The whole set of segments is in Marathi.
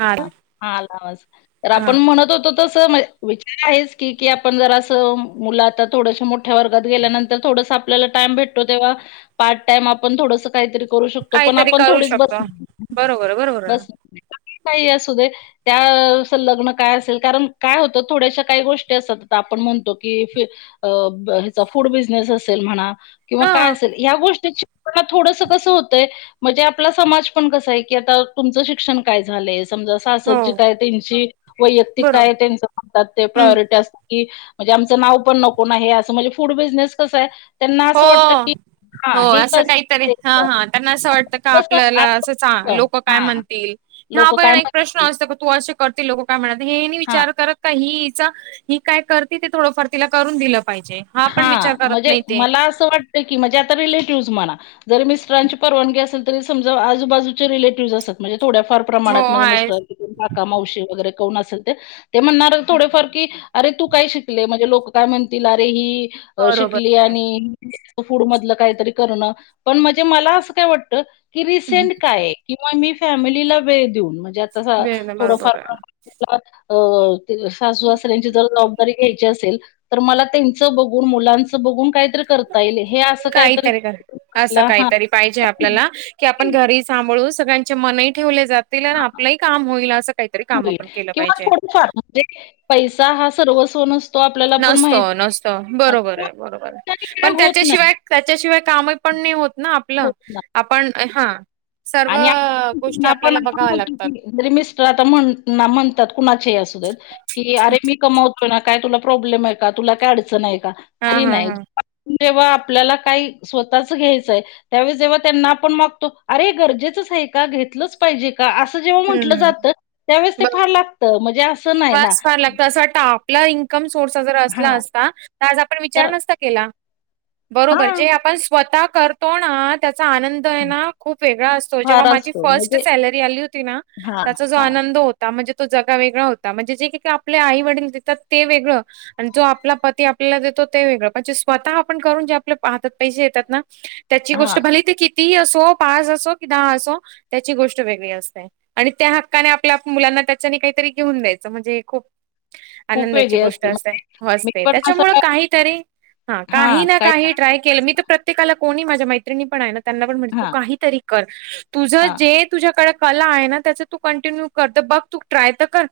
हा ह हा आला आवाज, तर आपण हा म्हणत होतो त विचार आहेच की, की आपण जरासं मुलं आता थोडस मोठ्या वर्गात गेल्यानंतर थोडस आपल्याला टाइम भेटतो तेव्हा. पार्ट टाइम आपण थोडस काहीतरी करू शकतो. पण काहीतरी आपण करू थोडीच बस शकतो बरोबर बरोबर बस ना काही असुदे. त्या अस लग्न काय असेल. कारण काय होतं थोड्याशा काही गोष्टी असतात. आपण म्हणतो की, अ ह्याचा फूड बिझनेस असेल म्हणा, किंवा हा काय असेल. या गोष्टीची पण थोडस कस होतंय. म्हणजे आपला समाज पण कसय की आता तुमचं शिक्षण काय झालंय. समजा हो सासरची काय त्यांची, वैयक्तिक बरोबर काय त्याच म्हणतात ते हम्म प्रायोरिटी असते की, म्हणजे आमचं नाव पण नकोना. असं म्हणजे फूड बिझनेस कसंय, त्यांना हो असं वाटत की, हां हो हे असं कसं काहीतरी ते हा हा त्यांना असं वाटतं का कसं आपल्याला असं चां लोक काय हां म्हणतील? ह लोकं पण काय एक प्रश्न म्हणतील? असतो का तू असे करतील लोक काय म्हणात. हे नाही हां विचार करत का ही चा ही काय करती ते थोडंफार तिला करून दिलं पाहिजे. पण विचार हा, करत म्हणजे नाही ते मला असं वाटतं की, म्हणजे आता रिलेटिव्हज म्हणा. जरी मिस्टरांची परवानगी असेल. तरी समजा आजूबाजूचे रिलेटिव्हय असतात. म्हणजे थोड्याफार हो प्रमाणात म्हणजे आहेच मिस्टराची काका, मावशी, वगैरे कोन असेल ते. ते म्हणणार थोडेफार की अरे तू काय शिकलीय? म्हणजे लोक काय म्हणतील. अरे ही बरोबर शिकली आहे. आणि फूड मधलं काहीतरी करणं पण म्हणजे मला असं काय वाटत की रिसेंट काय? किंवा मी फॅमिलीला वेळ देऊन म्हणजे आता वेळ थोडफार बरोबर प्रमा सासू सासऱ्यांची जर जबाबदारी आहे घ्यायची असेल तर मला त्यांच बघु मुलांच बघुन काय काहीतरी पण असं ला हा काहीतरी पाहिजे आपल्याला की आपण घरी सांभाळून सगळ्यांचे मनही ठेवले जातील. आणि आपलंही काम होईल असं काहीतरी काम होईल आपण केलं किंवा पाहिजे. थोडंफार म्हणजे पैसा हा सर्वस्व नस नसतो, नसतो बरोबर आहे बरोबर काय पण होत नाही त्याच्याशिवाय त्याच्याशिवाय कामही पण नाही होत ना आपलं होत नाही आपण हा सर्व आणि आपण गोष्टी आपण आपल्याला बघाव्या लागतात. म्हे मिस्टर आता म्हण म्हणतात कुणाचे असू देत. कि अरे मी कमवतो ना काय तुला प्रॉब्लेम आहे का? तुला काय अडचण आहे का? हा तरी हा नाही हा जेव्हा आपल्याला काही स्वतःच घ्यायचंय त्यावेळेस जेव्हा त्यांना आपण मागतो अरे गरजेच आहे का? घेतलंच पाहीजे का? असं जेव्हा म्हटलं हम्म जात तेव्हा ते फार लागत. म्हणजे असं नाही ना स फार लागत असं वाटत आपला इन्कम सोर्स जर असला हा असत? तर आज आपण तर विचार नसता बरोर हा जे आपण स्वतः करतो ना त्याचा आनंद खुप वेगळा असतो. जेव्हा फार माझी असतो फस्ट म्हणजे सॅलरी आली होती ना हा त्याचा जो हा आनंद होतो. म्हणजे तो जगा वेगळा होता. म्हणजे जे काही आपल्या आई वडील देतात ते वेगळं आणि जो आपला पती आपल्याला देतो. ते वेगळं पण जे स्वतः आपण करून जे आपले हातात पैसे येतात ना? त्याची हा गोष्ट भले ते कितीही असो पाच असो कि दहा असो त्याची गोष्ट वेगळी असते. आणि त्या हक्काने आपल्या मुलांना त्याच्यानी काहीतरी घेऊन द्यायचं म्हणजे हे खूप खूप आनंदाची वेगळी गोष्ट असते. म्हणजे मी असते पण असं त्याच्यामुळे काय काहीतरी हा काही ना काही काहीतरी ट्राय केलं मी तर प्रत्ये प्रत्येकाला कोणी माझ्या मैत्रणी पण आहे ना, त्यांना पण म्हणते तू हा काहीतरी कर. तुझं हा जे तुझ्याकडे कला आहे ना? त्याच तू कंटिन्यू कर बघ तू ट्राय तर कर.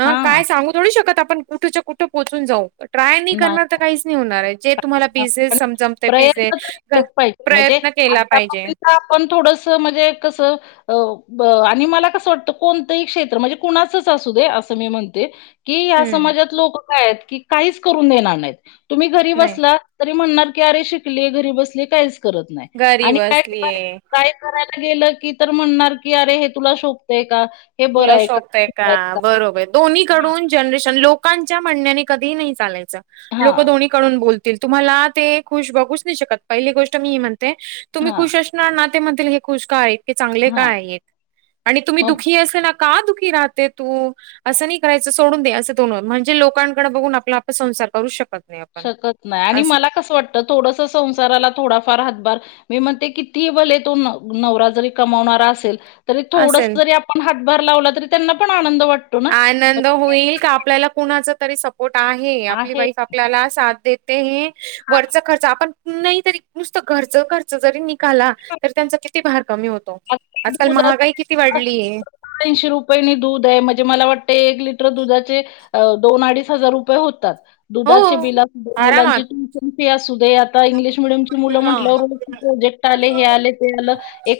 हा काय सांगु थोड शकतो आपण कुठच्या कुठं पोचून जाऊ. ट्राय नाही करणार तर काहीच नाही होणार. आहे जे तुम्हाला पिझे पण समजमते पिझे प्रयत्न तर केलेच प्रयत्न केला पाहिजे. पण थोडसं म्हणजे कसं अ हो आणि मला कसं वाटतं कोणतंही क्षेत्र म्हणजे, कुणाचच असू दे असं मी म्हणते. कि ह्या हम्म समाजात लोक काय आहेत की, काहीच करून देणार नाहीत तुम्ही घरी नाही बसला तरी म्हणणार की अरे शिकली घरी बसली काहीच करत नाही. घरी आणि काय, बसलीय काय करायला गेलं की तर म्हणणार की, अरे हे तुला शोभतय का? हे बरं आहे का? का?" बरोबर हां दोन्हीकडून जनरेशन लोकांच्या म्हणण्याने कधीही नाही चालायच लोक हां दोन्ही कडुन बोलतील. तुम्हाला ते खुश बघुन नाही शकत पहिली गोष्ट मी ही म्हणते. तुम्ही हां खुश नाते म्हणतील हे खुश का आहेत? चांगले का हां आहेत? आणि तुम्ही मग दुखी अस ला का दुःखी राहते तु? असं नाही करायचं सोडून दे, असं बोलनार म्हणजे लोकांकडे बघून आपण आपला संसार करू शकत नाही आपण. शकत नाही आणि अस मला कसं वाटतं थोडस संसाराला थोडाफार हातभार मी म्हणते किती भले तो नवरा जरी कमावणारा असेल. तरी थोडस असेल जरी आपण हातभार लावला तरी त्यांना पण आनंद वाटतो ना. आनंद होईल का आपल्याला कुणाचा तरी सपोर्ट आहे आपली वाईफ आप पल्या साथ देते हे वरच खर्च आपण नाही तरी नुसत घरच खर्च खर्च जरी नीघाला हां. तरी त्यांचा किती भार कमी होतो आजकाल महागाई किती वाढलीय. तीनशे रुपयांनी दूध आहे म्हणजे मला वाटतं एक लिटर दुधाचे अ दोन अडीच हजार रुपये होतात. हो दुधाचे बिल अस आरामात मुलांची ट्यूशन फी अस दे आता इंग्लिश मिडयम मुलं हा. म्हणल्यावर प्रोजेक्ट आले, हे आले, ते आलं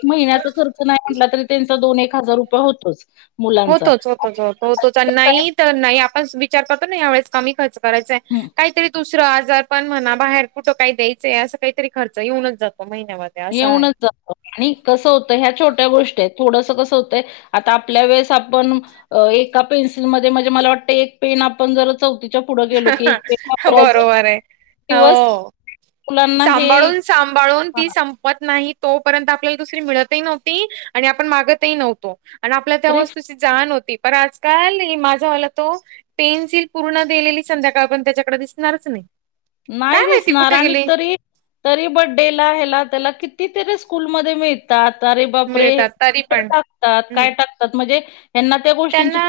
महिन्याचा खर्च नाही म्हटला तरी त्यांचा दोन, एक हजार रुपये होतोच. मुलांचा. होतोच होतोच होत होतोच नाही तर नाही आपण विचार करतो ना यावेळेस कमी खर्च करायचा आहे हं. काहीतरी दुसरा आजार पण म्हणा बाहेर कुठं काही द्यायचंय असं काहीतरी खर्च येऊनच जातो महिन्याभ येऊनच जातो. आणि कसं होतं ह्या छोट्या गोष्टी आहेत थोडसं कसं होतंय आता आपल्या वेळेस पण एका पेन्सिल मध्ये म्हणजे मला वाटतय एक पेन आपण जर चौथीत बरोबर आहे दिवस हो मुलांना हे सांभाळून सांभाळून ती हां, संपे पत नाही तोपर्यंत आपल्याला दुसरी मिळतही नव्हती आणि आपण मागतही नव्हतो. आणि आपल्या त्या गिफ्ट वस्तूची जाण होती पण आजकाल माझा वाला तो पेन्सिल पूर्ण दिलेली संध्याकाळ पण त्याच्याकडे दिसणारच नाही. नाही काय माहिती दिसणार कुठे आणि गेली तरी तरी बड्डेला ह्याला त्याला कितीतरी स्कूलमध्ये मिळ तात अरे बापरे मिळतात तरी पण टाकतात हम्म. काय टाकतात म्हणजे ह्यांना ते त्यांना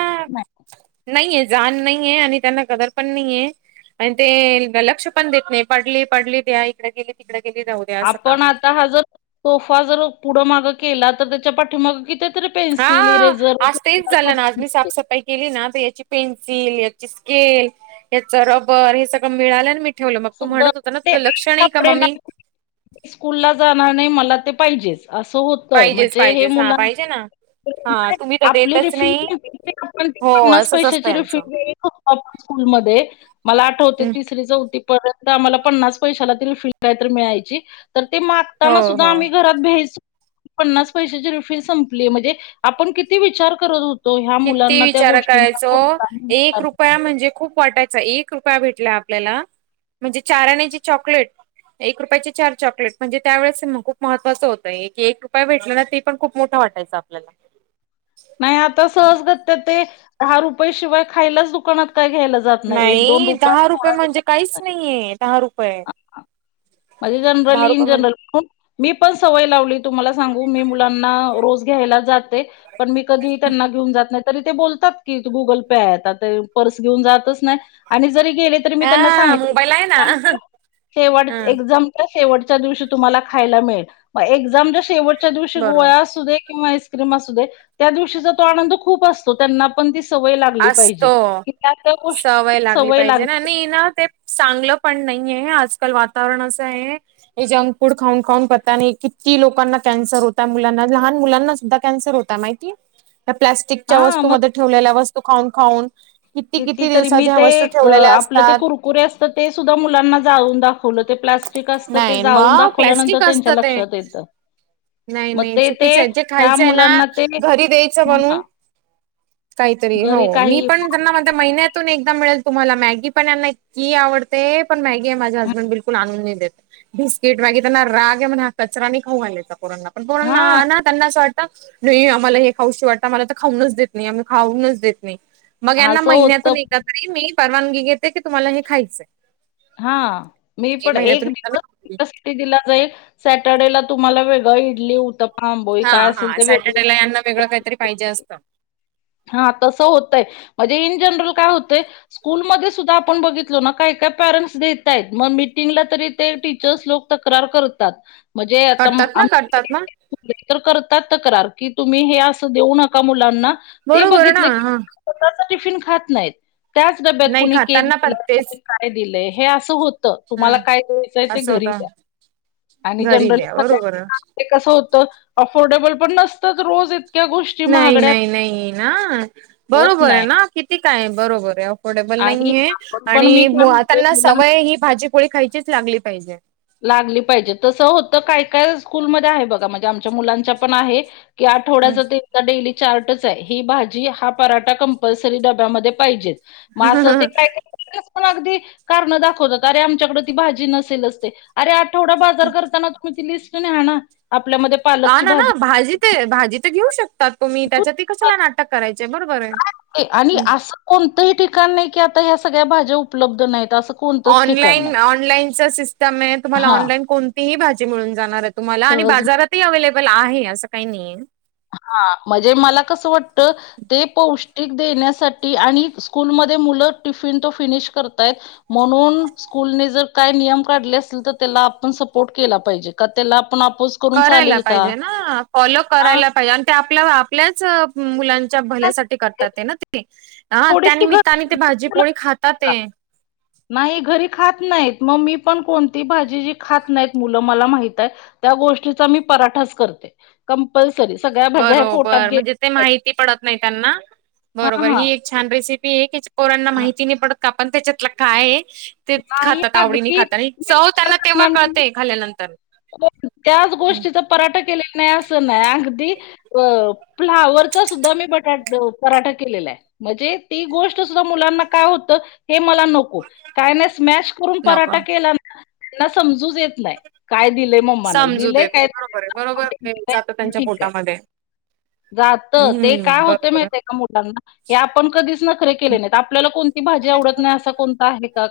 नाहीेये जाण नाहीये आणि त्यांना कदर पण नाहीेये. आणि ते लक्ष पण देत नाही, पडली पडली द्या इकडे गेली तिकडे गेली जाऊ द्या असं काम आपण आता हा जर सोफा जर पुढं माग केला तर त्याच्या पाठीमाग किती तर हा पेन्सिल, इरेझर आज तेच झालं ना आज मी साफसफाई केली ना तर याची पेन्सिल याची स्केल याच रबर हे सगळं मिळालं आणि मी ठेवलं मग तू म्हणत होत ना लक्ष नाही का मम्मी स्कूल ला जाणार नाही, मला ते पाहिजेच असं होतय पाहिजेच म्हणजे हे पाहिजेच हा मुलां पाहिजे ना हा तुम्ही [inaudible] तर देतच नाही हो असंच असतं यांचं स्कूल मध्ये मला आठवते तिसरी, चौथी परत आम्हाला पन्नास पैसे ला ती रिफील काय तर मिळायची तर ते हो मागताना सुद्धा हो आम्ही घरात पन्नास पैशाची रिपील संपली म्हणजे आपण किती विचार करत ह्या किती मुलांना त्या विचार गोष्टींचा करायचो, कोणताही एक विचार रुपया नाही म्हणजे खूप वाटाय च एक रुपया भेटला आपल्याला म्हणजे चार अण्याची चॉकलेट एक रुपयाची चार चॉकलेट म्हणजे त्यावेळेस ना खूप महत्वाचं होतं की एक रुपये भेटल ना ते पण खूप मोठं वाटायचं आपल्याला नाही आता सहजगत ते दहा रुपये शिवाय खायलाच दुकानात काय घ्यायलाच नाही दहा रुपये म्हणजे काहीच नाहीये दहा रुपये आणि दहा जनरली इन रुपये म्हणजे जनरली खुप मी पण सवय लावली. तुम्हाला सांगू मी मुलाना रोज घ्यायला जाते पण मी कधी त्यांना घेवून जात नाही. तरी ते बोलतात की गुगल पे आहे आता ते पर्स घेऊन जात नाही आणि जरी गेले तरी मी त्यांना आ मोबाईल आहे ना सांगितलं शेवट ह एक्झामच्या शेवटच्या दिवशी तुम्हाला खायला मिळेल म एक्झामच्या शेवट च्या दिवशी बरोबर गोळा असूदे किंवा आईस्क्रीम असू दे त्या दिवशी तो आनंद खूप अस हो त्यांना पण ती सवय लागली असतो पाहिजे की त्या त्या गोष्टीची सवय लागली ते ना ते चांगलं पण नाहीय आहे, आजकाल वातावरण असं आहे. हे जंक फूड खाऊन खाऊन पता नाही किती लोकांना कॅन्सर होता मुलांना लहान मुलांना सुद्धा कॅन्सर होता माहितीय, त्या प्लास्टिकच्या हा वस्तू मग मध्ये ठेवलेल्या वस्तू खाऊन खाऊन किती किती दिवसाच्या वस्तू ठेवलेल्या असतात. कुरे असतात ते सुद्धा मुलांना जाळुन दाखवलं ते प्ला स्टिक असतं ते नाही जाळुन मग दाखवल्यानंतर प्लॅस्टिक त्यांच्या असतं ते लक्षात येतं. नाही म नाही ते ते चुकीचं आहे जे ह्या खायचं आहे ना मुलांना ते घरी द्यायचं बनून काहीतरी घरी हो मी काही पण त्यांना म्हणते महिन्यातून एकदा मिळेल तुम्हाला मॅगी पण यांना माँगी आवडते पण मॅगी आहे माझे हसबंड बिलकुल आणून नाही देत. हा [unintelligible] त्यांना असं वाटतं नाही आम्हाला हे खाऊशी वाटतं आमला तर खाऊनच देत नाही आम्ही खाऊनच देत नाही. मग यांना असं होतं महिन्यातून एक तरी मी परवानगी घेते की तुम्हाला हे खायचंय. हा मी पण महिन्यातून एक एकदा दिवस मी तुमच्यासाठी दिला जाईल सॅटर्डेला तुम्हाला वे व इडली, उत्तापा, आंबोळी काय असेल ते वेग प्लॅन न वेगळं काहीतरी पाहिजे असतं. हा तसं होतय म्हणजे इन जनरल काय होतंय. स्कूलमध्ये सुद्धा आपण बघितलो ना काय काय पॅरेंट्स देतायेत मग मीटिंगला तरी ते टीचर्स लोक तक्रार करतात म्हणजे आता करतात ना करतात ना इतर करतात तक्रार की तुम्ही हे असं देऊ नका मुलांना ते बरोबर ना बघितलं की हा स्वतःचा टिफिन खातं नाहीत त्याच डब्यात नाही कुणी केक खाताना पण दिलं कणी तेच काय दिलंय हे असं हो त तुम्हाला हा काय द्यायचंय ते असं होत घरी द्या आणि घरी जनरली द्या बरोबर सगळ्यांना ते कसं होतं अफोर्डेबल पण नसतं रोज गोष्टी नाही महागड्या नाही नाही ना होत बरोबर नाही आहे ना किती काय बरोबर आहे. अफोर्डेबल आणि नाहीय आहे आपण पण मी आणि काय म्हणते त्यांना मुलां सवय ही भाजीपोळी खायचीच लागली पाहिजे. लागली पाहिजे तसं होतं काय काय स्कूलमध्ये आहे बघा म्हणजे आमच्या मुलांच्या पण आहे. की आठवड्याचं ते डेली चार्टच आहे ही भाजी हा पराठा कंपल्सरी डब्यामध्ये पाहिजेच. म असं ते काय काय पण अगदी कारणं दाखवतात, अरे आमच्याकडं ती भाजी नसेलच ते अरे आ थोडा बाजार करताना तुम्ही ती लिस्ट न्हाना आपल्यामध्ये हा ना ना भाजी ते भाजी तर घेऊ शकतात, तुम्ही त्यासाठी कशाला नाटक करायचे बरोबर आहे. आणि असं कोणतंही ठिकाण नाही की आता ह्या सगळ्या भाज्या उपलब्ध नाहीत असं कोणतंच ठिकाण नाही ऑनलाईन ऑनलाईनच सिस्टम आहे, तुम्हाला हा ऑनलाईन कोणतीही भाजी मिळून जाणारच तुम्हाला आणि सहज बाजारातही अवे्लेबल आहे असं काही नाहीय. हा म्हजे मला कसं वाटतं ते पौष्टिक देण्यासाठी आणि स्कूलमध्ये मुलं टिफिन तो फिनिश करतायत म्हणून स्कूल ने जर काय नियम काढले असतील तर त्याला आपण सपोर्ट केला पाहिजे का त्याला आपो करायला पाहिजे ना फॉलो हां, करायला पाहिजे. ते आपल्या आपल्याच मुलांच्या भलेसाठी करतात ते ना तेनी. हा थोडीशी घरची त्यानिमित्ताने ते मुलं भाजीपोळी खातातात खातात. ते. नाही घरी खात नाहीत मग मी पण कोणती भाजी जी खात नाहीत मुलं मला माहित आहे. त्या गोष्टीचा मी पराठाच करते, कंपल्सरी सगळ्या भाज्या ह पोटात बरोबर गे म्हणजे ते माहिती नाही त्यांना हां, बरोबर हां, ही छान रेसिपी आहे पोरांना हां. माहिती नाही पडत. का पण त्याच्यातलं काय आहे. ते नाही खातात आवडीने अगदी खातात आणि मी चव विचार त्यांना तेव्हा करणार नाही कळतेय खाल्ल्यानंतर. हो त्याच हम्म, गोष्टीचा पराठा केलेला नाही असं नाही अगदी अ फ्लावरचा सुद्धा मी बटा -पराठा केलेला आहे‌. म्हणजे ती गोष्ट सुद्धा मुलांना काय होत हे मला नक काय स्मॅश करून पराठा नको केला समजू येत नाही काय दि समजू देत नाही बरोबर आहे बरोबर जात त्यांच्या पोटामध्ये. जात ते काय हम्म होते बरोबर माहित आहे का मुलांना. हे आपण कधीच नखरे केले नाहीत आपल्याला कोणती भाजी आवडत नाही असा कोणता आहे का?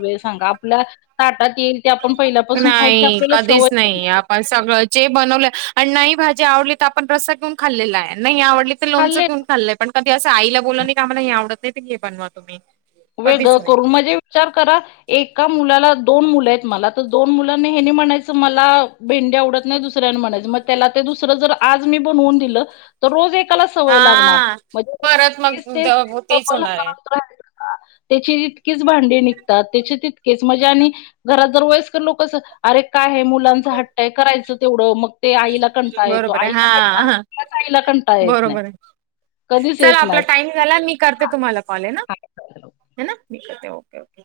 वेळ सांगा आपल्या ताटात येईल ते आपण पहिल्यापासून खायची नाही आपल्याला कधीच नाही सवयते आपण सगळं जे बनवलं आणि नाही भाजी आवडली तर आपण रस्सा घेऊन खाल्लेला आहे नाही आवडली ते लोणचं खाल्ले घऊन खाल्लंय पण कधीं आला बोललं ना क काम्हाला हे आवत नाही हे बनवा तुम्ही. वेग कधीच नाही करून म्हणजे विचार करा एका मुलाला दोन मुलं आहेत मला तर दोन मुलांनी हेनी म्हणायचं मला भेंडी आवडत नाही दुसऱ्यांना म्हणायच मग त्याला ते दुसरं जर आज मी बनवून दिलं तर रोज एक सवय लागणार. हा परत मग द- तेच होणार आहे [unintelligible] त्याची इतकीच भांडे निघतात, त्याचे तितकेच म्हणजे आणि घरात जर वयसकर लोकस अरे काय आहे मुलांचं हट्ट आहे करायचं तेवढं मग ते आईला कंटा येतो बरोबर आहे हा आईला हा आईला कंटा येत नाही. बरोबर आहे कधीच चला येत आपला टाइम झाला मी करते नाही तुम्हाला कॉल आहे ना हे ना मी करते ओके ओके.